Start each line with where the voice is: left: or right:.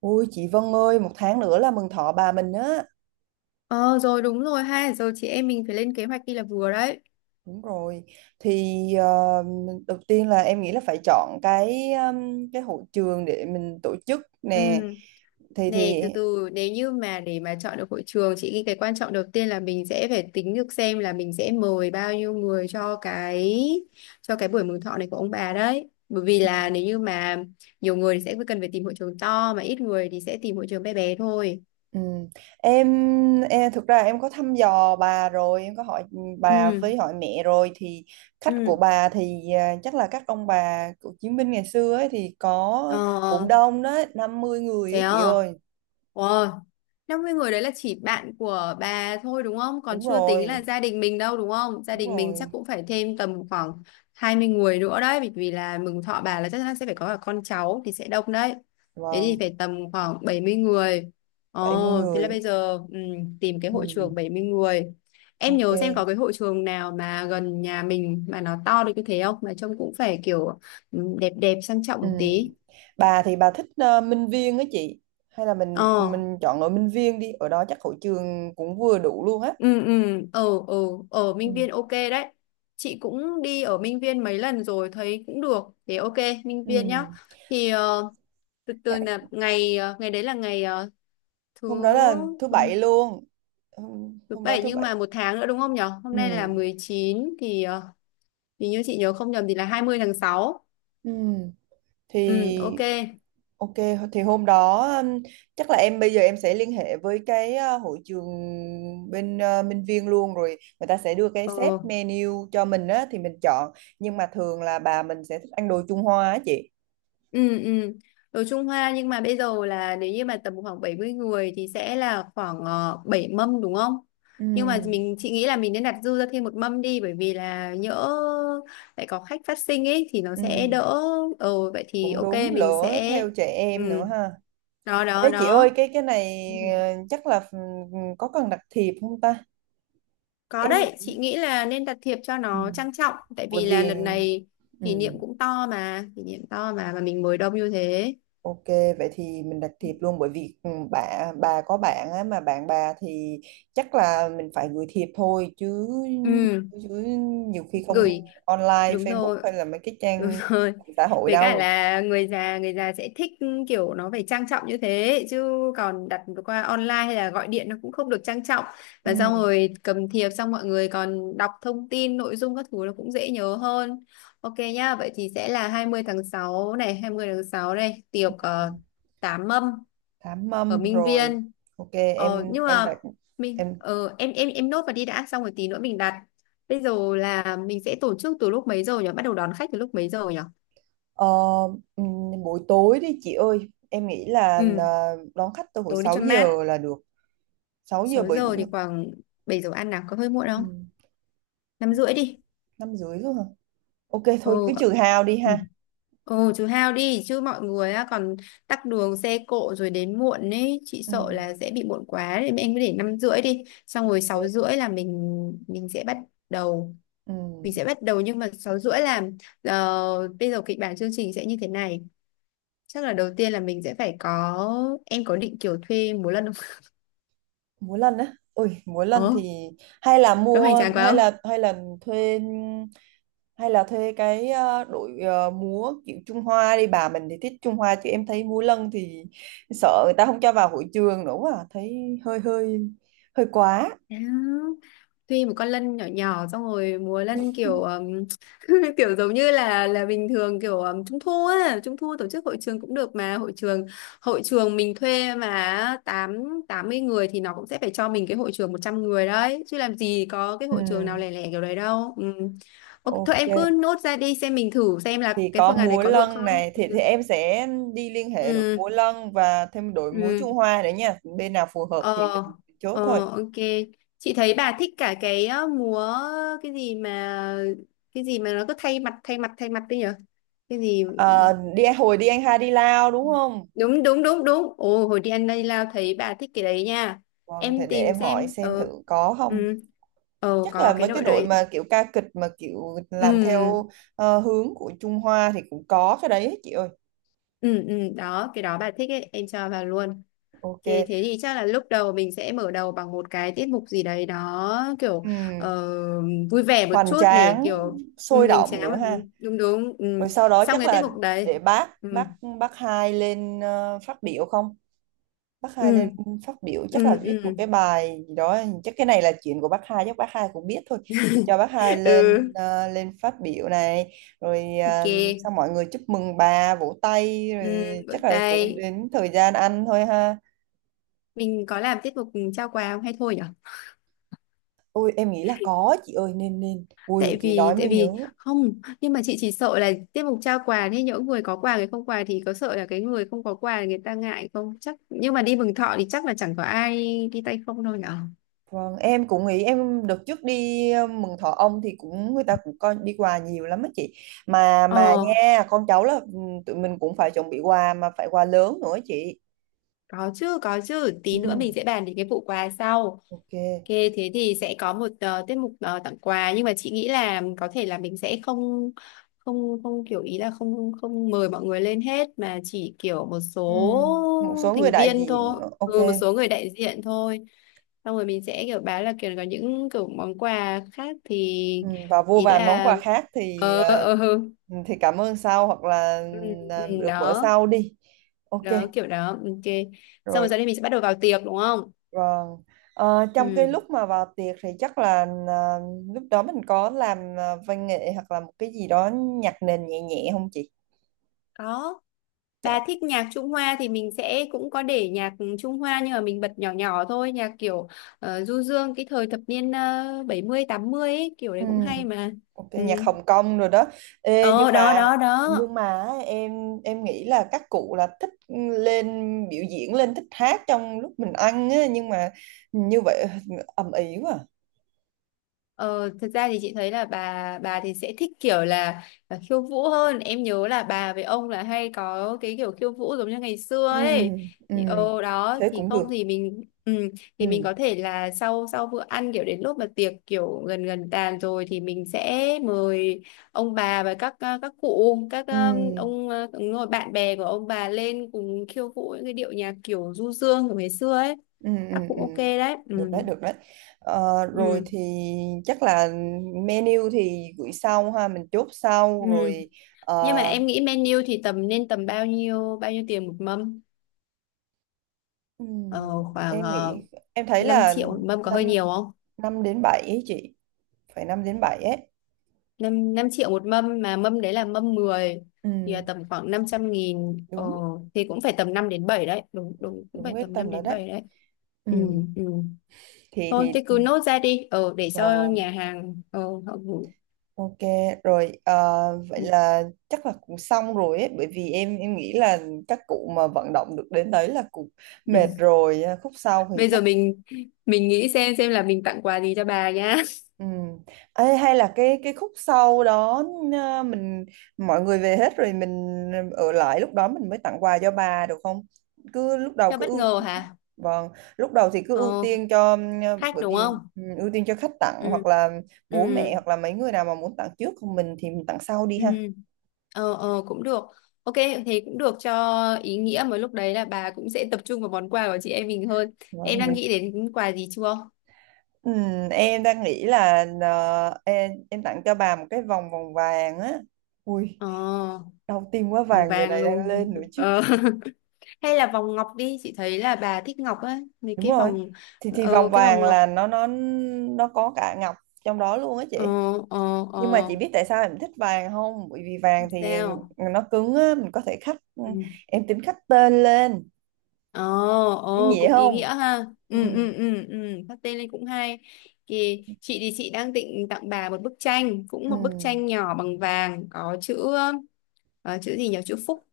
right: Ôi chị Vân ơi, một tháng nữa là mừng thọ bà mình á.
left: Ờ, rồi đúng rồi ha. Rồi chị em mình phải lên kế hoạch đi là vừa đấy.
right: Đúng rồi. Thì đầu tiên là em nghĩ là phải chọn cái hội trường để mình tổ chức nè.
left: Ừ.
right: Thì
left: Này,
right: thì
left: từ từ, nếu như mà để mà chọn được hội trường, chị nghĩ cái quan trọng đầu tiên là mình sẽ phải tính được xem là mình sẽ mời bao nhiêu người cho cái buổi mừng thọ này của ông bà đấy. Bởi vì là nếu như mà nhiều người thì sẽ cần phải tìm hội trường to, mà ít người thì sẽ tìm hội trường bé bé thôi.
right: ừ. Em, em thực ra em có thăm dò bà rồi, em có hỏi bà
left: Ừ.
right: với hỏi mẹ rồi thì khách
left: Ừ.
right: của bà thì chắc là các ông bà của chiến binh ngày xưa ấy thì có cũng
left: Ờ.
right: đông đó, 50 người
left: Thế
right: á
left: à?
right: chị ơi.
left: 50 người đấy là chỉ bạn của bà thôi đúng không? Còn
right: Đúng
left: chưa tính là
right: rồi.
left: gia đình mình đâu đúng không? Gia
right: Đúng
left: đình mình chắc
right: rồi.
left: cũng phải thêm tầm khoảng 20 người nữa đấy, bởi vì là mừng thọ bà là chắc chắn sẽ phải có cả con cháu thì sẽ đông đấy. Thế thì
right: Vâng.
left: phải tầm khoảng 70 người.
right: bảy mươi
left: Ồ, thế là
right: người
left: bây giờ, tìm cái hội
right: Ừ,
left: trường 70 người. Em
right: ok.
left: nhớ xem có cái hội trường nào mà gần nhà mình mà nó to được như thế không? Mà trông cũng phải kiểu đẹp đẹp sang trọng
right: Ừ.
left: một tí.
right: Bà thì bà thích Minh Viên á chị. Hay là mình
left: Ờ,
right: mình chọn ở Minh Viên đi, ở đó chắc hội trường cũng vừa đủ luôn á.
left: ừ, ừ, ừ, ừ, ở Minh
right: Ừ.
left: Viên ok đấy. Chị cũng đi ở Minh Viên mấy lần rồi thấy cũng được, thế ok, Minh
right: Ừ.
left: Viên nhá. thì ờ, từ từ
right: Cái-
left: là ngày đấy là thứ
right: Hôm đó là thứ
left: thứ
right: bảy luôn. Hôm,
left: thứ
right: hôm đó
left: bảy,
right: thứ
left: nhưng
right: bảy.
left: mà một tháng nữa đúng không nhở, hôm
right: Ừ.
left: nay là 19 thì như chị nhớ không nhầm thì là 20 tháng 6.
right: Ừ. Thì
left: Ừ ok.
right: Ok, thì hôm đó chắc là em bây giờ em sẽ liên hệ với cái hội trường bên Minh Viên luôn rồi người ta sẽ đưa cái set
left: Ờ.
right: menu cho mình á thì mình chọn, nhưng mà thường là bà mình sẽ thích ăn đồ Trung Hoa á chị.
left: Ừ, ừ. Đồ Trung Hoa, nhưng mà bây giờ là nếu như mà tầm khoảng 70 người thì sẽ là khoảng 7 mâm đúng không?
right: Ừ,
left: Nhưng mà mình chị nghĩ là mình nên đặt dư ra thêm một mâm đi, bởi vì là nhỡ lại có khách phát sinh ấy thì nó
right: ừ,
left: sẽ đỡ. Ừ, vậy thì
right: cũng
left: ok
right: đúng,
left: mình
right: lỡ
left: sẽ
right: theo trẻ em nữa
left: ừ.
right: ha.
left: Đó đó
right: Ê chị ơi
left: đó.
right: cái này
left: Ừ.
right: chắc là có cần đặt thiệp không ta?
left: Có
right: Em
left: đấy, chị nghĩ là nên đặt thiệp cho
right: ừ,
left: nó trang trọng, tại
right: bởi
left: vì là
right: vì
left: lần này
right: ừ.
left: kỷ niệm cũng to mà, kỷ niệm to mà mình mời đông như thế.
right: Ok, vậy thì mình đặt thiệp luôn bởi vì bà có bạn á, mà bạn bà thì chắc là mình phải gửi thiệp thôi chứ
left: Ừ,
right: chứ nhiều khi không
left: gửi.
right: online
left: Đúng
right: Facebook
left: rồi.
right: hay là mấy cái
left: Đúng
right: trang
left: rồi.
right: mạng xã hội
left: Với cả
right: đâu.
left: là người già, người già sẽ thích kiểu nó phải trang trọng như thế, chứ còn đặt qua online hay là gọi điện nó cũng không được trang trọng.
right: Ừ.
left: Và xong rồi cầm thiệp xong mọi người còn đọc thông tin nội dung các thứ, nó cũng dễ nhớ hơn. Ok nhá, vậy thì sẽ là 20 tháng 6 này, 20 tháng 6 này, tiệc
right: Ừ,
left: tám mâm
right: Thám
left: ở
right: mâm
left: Minh
right: rồi.
left: Viên.
right: Ok,
left: Ờ,
right: em
left: nhưng
right: em
left: mà
right: đặt em
left: em nốt vào đi đã, xong rồi tí nữa mình đặt. Bây giờ là mình sẽ tổ chức từ lúc mấy giờ nhỉ? Bắt đầu đón khách từ lúc mấy giờ nhỉ?
right: ờ, ừ, buổi tối đi chị ơi. Em nghĩ là
left: Ừ,
right: đón khách từ hồi
left: tối đi
right: 6
left: cho mát.
right: giờ là được. 6 giờ,
left: Sáu
right: bởi
left: giờ thì khoảng 7 giờ ăn nào, có hơi muộn
right: ừ,
left: không? Năm rưỡi đi.
right: 5 rưỡi rồi hả? Ok thôi cứ
left: Ồ,
right: trừ hao đi
left: ừ.
right: ha.
left: Ồ, chú Hao đi chứ mọi người á, còn tắc đường xe cộ rồi đến muộn ấy, chị
right: Ừ.
left: sợ là sẽ bị muộn quá nên em cứ để 5 rưỡi đi. Xong rồi 6 rưỡi là mình sẽ bắt đầu.
right: Ừ,
left: Mình sẽ bắt đầu, nhưng mà 6 rưỡi là ờ, bây giờ kịch bản chương trình sẽ như thế này. Chắc là đầu tiên là mình sẽ phải có, em có định kiểu thuê múa lân không?
right: múa lân á, ui múa lân
left: Ờ,
right: thì hay là
left: có hoành
right: mua
left: tráng quá
right: hay
left: không?
right: là hay là thuê, hay là thuê cái đội múa kiểu Trung Hoa đi, bà mình thì thích Trung Hoa chứ em thấy múa lân thì sợ người ta không cho vào hội trường nữa, quá à. Thấy hơi hơi hơi quá.
left: Có. Tuy một con lân nhỏ nhỏ xong rồi múa lân kiểu kiểu giống như là bình thường, kiểu trung thu á, trung thu tổ chức hội trường cũng được, mà hội trường mình thuê mà tám 80 người thì nó cũng sẽ phải cho mình cái hội trường 100 người đấy, chứ làm gì có cái
right: ừ,
left: hội trường nào lẻ lẻ kiểu đấy đâu ừ. Ok, thôi
right: ok,
left: em cứ nốt ra đi xem, mình thử xem là
right: thì
left: cái
right: có
left: phương án đấy
right: múa
left: có được
right: lân
left: không.
right: này thì em sẽ đi liên hệ đội
left: Ừ.
right: múa lân và thêm đội múa
left: Ừ.
right: Trung Hoa nữa nha, bên nào phù hợp
left: Ờ,
right: thì mình chốt thôi.
left: ờ, ok. Chị thấy bà thích cả cái múa, cái gì mà, cái gì mà nó cứ thay mặt thay mặt thay mặt đấy nhở? Cái gì.
right: Ờ, đi hồi đi anh hai đi Lao đúng không?
left: Đúng đúng đúng đúng. Ồ hồi đi ăn đây lao thấy bà thích cái đấy nha.
right: Vâng, thì
left: Em
right: để
left: tìm
right: em hỏi
left: xem.
right: xem
left: Ờ.
right: thử có không.
left: Ừ. Ờ,
right: Chắc
left: có
right: là
left: cái
right: mấy cái
left: đội
right: đội
left: đấy.
right: mà kiểu ca kịch mà kiểu
left: Ừ.
right: làm theo hướng của Trung Hoa thì cũng có cái đấy chị ơi.
left: Ừ ừ đó, cái đó bà thích ấy, em cho vào luôn.
right: Ok.
left: Thế thì chắc là lúc đầu mình sẽ mở đầu bằng một cái tiết mục gì đấy, đó kiểu
right: Ừm,
left: ờ, vui vẻ một
right: hoành
left: chút, để
right: tráng,
left: kiểu
right: sôi
left: hoành
right: động
left: tráng
right: nữa
left: mà.
right: ha.
left: Ừ, đúng đúng ừ.
right: Rồi sau đó
left: Xong
right: chắc
left: cái tiết
right: là
left: mục đấy.
right: để bác
left: Ừ.
right: bác bác hai lên phát biểu không? Bác Hai lên
left: Ừ.
right: phát biểu chắc là
left: Ừ.
right: viết một
left: Ừ.
right: cái bài gì đó, chắc cái này là chuyện của bác Hai, chắc bác Hai cũng biết thôi thì cho bác Hai lên
left: Ừ
right: ờ, lên phát biểu này rồi
left: ok.
right: xong mọi người chúc mừng bà, vỗ tay rồi
left: Ừ. Vỗ
right: chắc là cũng
left: tay.
right: đến thời gian ăn thôi ha.
left: Mình có làm tiết mục trao quà không hay thôi nhở?
right: Ôi em nghĩ là có chị ơi, nên nên ui
left: tại
right: chị
left: vì
right: nói mới
left: tại vì
right: nhớ.
left: không, nhưng mà chị chỉ sợ là tiết mục trao quà thế, những người có quà người không quà thì có sợ là cái người không có quà người ta ngại không chắc, nhưng mà đi mừng thọ thì chắc là chẳng có ai đi tay không đâu nhở.
right: Vâng, em cũng nghĩ em đợt trước đi mừng thọ ông thì cũng, người ta cũng coi đi quà nhiều lắm á chị, mà
left: Ờ,
right: nha con cháu là tụi mình cũng phải chuẩn bị quà, mà phải quà lớn nữa chị.
left: có chứ, có chứ. Tí nữa
right: Ừ,
left: mình sẽ bàn đến cái vụ quà sau. Ok,
right: ok.
left: thế thì sẽ có một tiết mục tặng quà, nhưng mà chị nghĩ là có thể là mình sẽ không không không kiểu ý là không không mời mọi người lên hết, mà chỉ kiểu một
right: Ừ, một
left: số
right: số người
left: thành
right: đại
left: viên
right: diện,
left: thôi,
right: ok.
left: một số người đại diện thôi. Xong rồi mình sẽ kiểu báo là kiểu có những kiểu món quà khác, thì
right: Ừ, và vô
left: ý
right: vàn món
left: là
right: quà khác thì
left: ờ ờ
right: ờ,
left: ừ,
right: thì cảm ơn sau hoặc là
left: ừ,
right: được bữa
left: đó,
right: sau đi. Ok,
left: đó kiểu đó. Ok. Xong
right: rồi.
left: rồi sau đây mình sẽ bắt đầu vào tiệc đúng không?
right: Vâng. Ờ, trong cái
left: Ừ,
right: lúc mà vào tiệc thì chắc là ờ, lúc đó mình có làm văn nghệ hoặc là một cái gì đó nhạc nền nhẹ nhẹ không chị?
left: có.
right: Dạ.
left: Bà thích nhạc Trung Hoa thì mình sẽ cũng có để nhạc Trung Hoa, nhưng mà mình bật nhỏ nhỏ thôi, nhạc kiểu du dương cái thời thập niên 70 80 ấy, kiểu đấy
right: Ừ.
left: cũng hay mà.
right: Ok,
left: Ừ.
right: nhạc Hồng Kông rồi đó. Ê, nhưng
left: Ờ đó
right: mà
left: đó đó.
right: nhưng mà em nghĩ là các cụ là thích lên biểu diễn, lên thích hát trong lúc mình ăn á, nhưng mà như vậy ầm ĩ quá. À.
left: Ờ, thật ra thì chị thấy là bà thì sẽ thích kiểu là khiêu vũ hơn. Em nhớ là bà với ông là hay có cái kiểu khiêu vũ giống như ngày xưa
right: Ừ,
left: ấy.
right: ừ,
left: Thì, ờ đó
right: thế
left: thì
right: cũng
left: không
right: được.
left: thì thì mình
right: Ừ,
left: có thể là sau sau bữa ăn, kiểu đến lúc mà tiệc kiểu gần gần tàn rồi thì mình sẽ mời ông bà và các cụ,
right: ừ,
left: đúng rồi, bạn bè của ông bà lên cùng khiêu vũ những cái điệu nhạc kiểu du dương của ngày xưa ấy.
right: ừ, ừ,
left: Các cụ
right: ừ.
left: ok đấy. Ừ.
right: Được đấy, được đấy. Ờ, rồi
left: Ừ.
right: thì chắc là menu thì gửi sau ha, mình chốt
left: Ừ.
right: sau rồi.
left: Nhưng mà
right: Ờ,
left: em nghĩ menu thì tầm bao nhiêu tiền một mâm ờ,
right: ừm,
left: khoảng
right: em
left: uh,
right: nghĩ em thấy
left: 5
right: là
left: triệu một mâm có hơi
right: 5
left: nhiều không?
right: năm đến 7 ấy chị, phải 5 đến 7 ấy.
left: Năm năm triệu một mâm mà mâm đấy là mâm 10 thì là
right: Ừm,
left: tầm khoảng 500.000,
right: đúng
left: thì cũng phải tầm 5 đến 7 đấy, đúng đúng, cũng
right: đúng
left: phải
right: cái
left: tầm
right: tầm
left: 5
right: đó
left: đến
right: đấy.
left: 7 đấy. Ừ,
right: Ừm,
left: ừ.
right: thì
left: Thôi
right: thì
left: thế cứ nốt ra đi, để
right: vâng,
left: cho
right: vâng,
left: nhà hàng họ gửi.
right: ok rồi vậy
left: Ừ.
right: là chắc là cũng xong rồi ấy, bởi vì em nghĩ là các cụ mà vận động được đến đấy là cũng mệt rồi à, khúc sau thì
left: Bây
right: chắc.
left: giờ mình nghĩ xem là mình tặng quà gì cho bà nhá.
right: Ừ. Ê, hay là cái khúc sau đó mình, mọi người về hết rồi mình ở lại, lúc đó mình mới tặng quà cho bà được không? Cứ lúc đầu
left: Cho
right: cứ
left: bất
right: ưu
left: ngờ hả?
right: Vâng, lúc đầu thì cứ ưu
left: ờ
right: tiên cho
left: khách
right: bởi
left: đúng
right: vì
left: không?
right: ưu tiên cho khách tặng
left: Ừ.
right: hoặc là bố
left: Ừ.
right: mẹ hoặc là mấy người nào mà muốn tặng trước, còn mình thì mình tặng sau đi
left: Ừ.
right: ha.
left: Cũng được, ok thì cũng được, cho ý nghĩa. Mà lúc đấy là bà cũng sẽ tập trung vào món quà của chị em mình hơn. Em
right: Vâng,
left: đang
right: mình
left: nghĩ đến quà gì chưa?
right: ừ, em đang nghĩ là em tặng cho bà một cái vòng vòng vàng á. Ui,
left: ờ
right: đau tim quá,
left: vòng
right: vàng giờ
left: vàng
right: này đang
left: luôn.
right: lên nữa chứ.
left: ờ Hay là vòng ngọc đi, chị thấy là bà thích ngọc á, mấy
right: Đúng
left: cái
right: rồi,
left: vòng.
right: thì vòng
left: Cái
right: vàng
left: vòng ngọc.
right: là nó có cả ngọc trong đó luôn á
left: ờ
right: chị.
left: ờ
right: Nhưng mà
left: ờ
right: chị biết tại sao em thích vàng không, bởi vì vàng thì
left: sao?
right: nó cứng á, mình có thể khắc
left: Ừ.
right: em tính khắc tên lên,
left: Ồ,
right: ý
left: ồ
right: nghĩa
left: cũng ý
right: không?
left: nghĩa ha.
right: Ừ,
left: Ừ ừ ừ ừ, phát tên lên cũng hay. Thì chị đang định tặng bà một bức tranh, cũng
right: ừ,
left: một bức tranh nhỏ bằng vàng, có chữ chữ gì nhỉ? Chữ Phúc.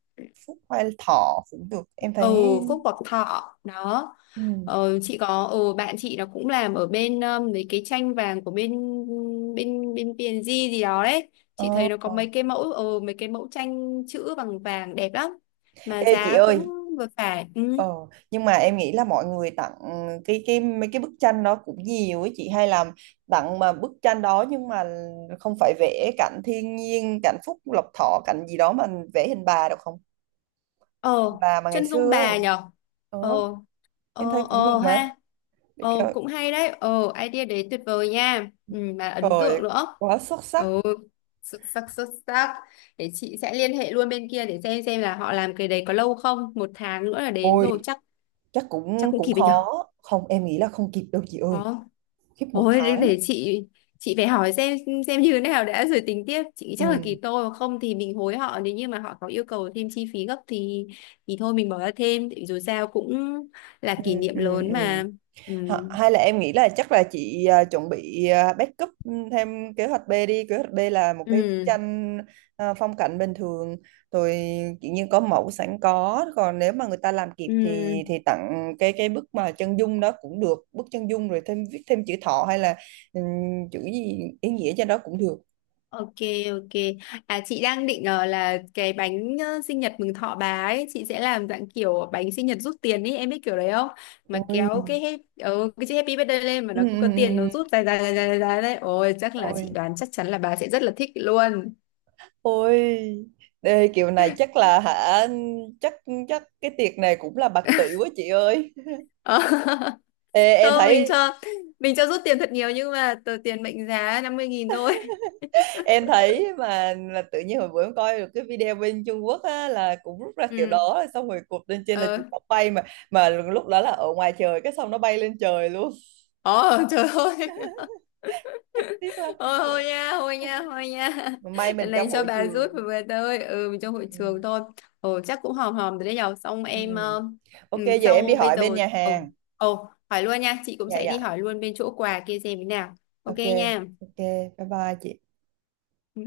right: phúc hay thọ cũng được em thấy.
left: Ừ, Phúc hoặc Thọ đó.
right: Ừ.
left: Ờ, chị có bạn chị nó cũng làm ở bên mấy cái tranh vàng của bên bên bên PNG gì đó đấy. Chị
right: Ờ,
left: thấy nó có
right: ờ.
left: mấy cái mẫu mấy cái mẫu tranh chữ bằng vàng đẹp lắm, mà
right: Ê chị
left: giá cũng
right: ơi,
left: vừa phải. Ừ.
right: ờ, nhưng mà em nghĩ là mọi người tặng cái mấy cái bức tranh đó cũng nhiều ấy chị, hay làm tặng mà bức tranh đó, nhưng mà không phải vẽ cảnh thiên nhiên, cảnh Phúc Lộc Thọ, cảnh gì đó mà vẽ hình bà được không,
left: ờ
right: bà mà ngày
left: chân dung
right: xưa
left: bà
right: ấy.
left: nhở? ờ
right: ờ, em thấy cũng được mà.
left: ha,
right: Để
left: cũng hay đấy, idea đấy tuyệt vời nha, ừ, mà ấn
right: trời,
left: tượng nữa.
right: quá xuất sắc.
left: Ừ, xuất sắc xuất sắc. Để chị sẽ liên hệ luôn bên kia để xem là họ làm cái đấy có lâu không, một tháng nữa là đến
right: Ôi
left: rồi, chắc
right: chắc
left: chắc
right: cũng
left: cũng
right: cũng
left: kịp ấy nhở?
right: khó. Không, em nghĩ là không kịp đâu chị ơi,
left: Có.
right: khiếp một
left: Ôi để,
right: tháng.
left: để chị phải hỏi xem như thế nào đã rồi tính tiếp. Chị nghĩ chắc là kỳ
right: Ừ,
left: tô, hoặc không thì mình hối họ, nếu như mà họ có yêu cầu thêm chi phí gấp thì thôi mình bỏ ra thêm, tại vì dù sao cũng là
right: ừ,
left: kỷ niệm
right: ừ,
left: lớn
right: ừ.
left: mà. Ừ.
right: Hay là em nghĩ là chắc là chị chuẩn bị backup thêm kế hoạch B đi. Kế hoạch B là một cái bức
left: Ừ.
right: tranh phong cảnh bình thường, rồi tự nhiên có mẫu sẵn có. Còn nếu mà người ta làm kịp thì
left: Ừ.
right: tặng cái bức mà chân dung đó cũng được. Bức chân dung rồi thêm viết thêm chữ thọ hay là ừm, chữ gì ý nghĩa trên đó cũng được.
left: Ok, ok. À chị đang định là cái bánh sinh nhật mừng thọ bà ấy, chị sẽ làm dạng kiểu bánh sinh nhật rút tiền ấy, em biết kiểu đấy không? Mà kéo
right: Ôi,
left: cái cái chữ happy birthday lên, mà
right: ừ,
left: nó
right: ừ,
left: cũng có tiền, nó
right: ừ.
left: rút dài dài dài dài dài dài đấy. Ôi chắc là chị
right: Ôi,
left: đoán chắc chắn là bà sẽ rất là thích luôn.
right: ôi. Đây, kiểu này chắc là hả, chắc chắc cái tiệc này cũng là bạc tỷ quá chị ơi.
left: Ờ.
right: Ê, em
left: Không, mình
right: thấy
left: cho mình cho rút tiền thật nhiều, nhưng mà tờ tiền mệnh giá 50.000 thôi.
right: em thấy mà là tự nhiên hồi bữa em coi được cái video bên Trung Quốc á, là cũng rút ra kiểu
left: Ừ.
right: đó rồi xong rồi cột lên trên là
left: Ờ.
right: chụp, cọc bay mà lúc đó là ở ngoài trời cái xong nó bay lên trời luôn
left: Ồ trời ơi.
right: chắc tiếc lắm.
left: Ôi thôi nha, thôi nha, thôi nha.
right: Mà may mình
left: Lần này
right: trong
left: cho
right: hội
left: bà rút
right: trường.
left: về về tôi, ừ mình
right: Ừ.
left: trong hội
right: Ừ.
left: trường thôi. Ồ chắc cũng hòm hòm rồi đấy nhở. Xong
right: Ừ.
left: em
right: Ok giờ em đi
left: sau bây
right: hỏi
left: giờ
right: bên nhà
left: ồ
right: hàng.
left: ồ hỏi luôn nha, chị cũng
right: Dạ,
left: sẽ đi
right: dạ.
left: hỏi luôn bên chỗ quà kia xem thế nào. Ok
right: Ok,
left: nha.
right: ok. Bye bye chị.
left: Ừ.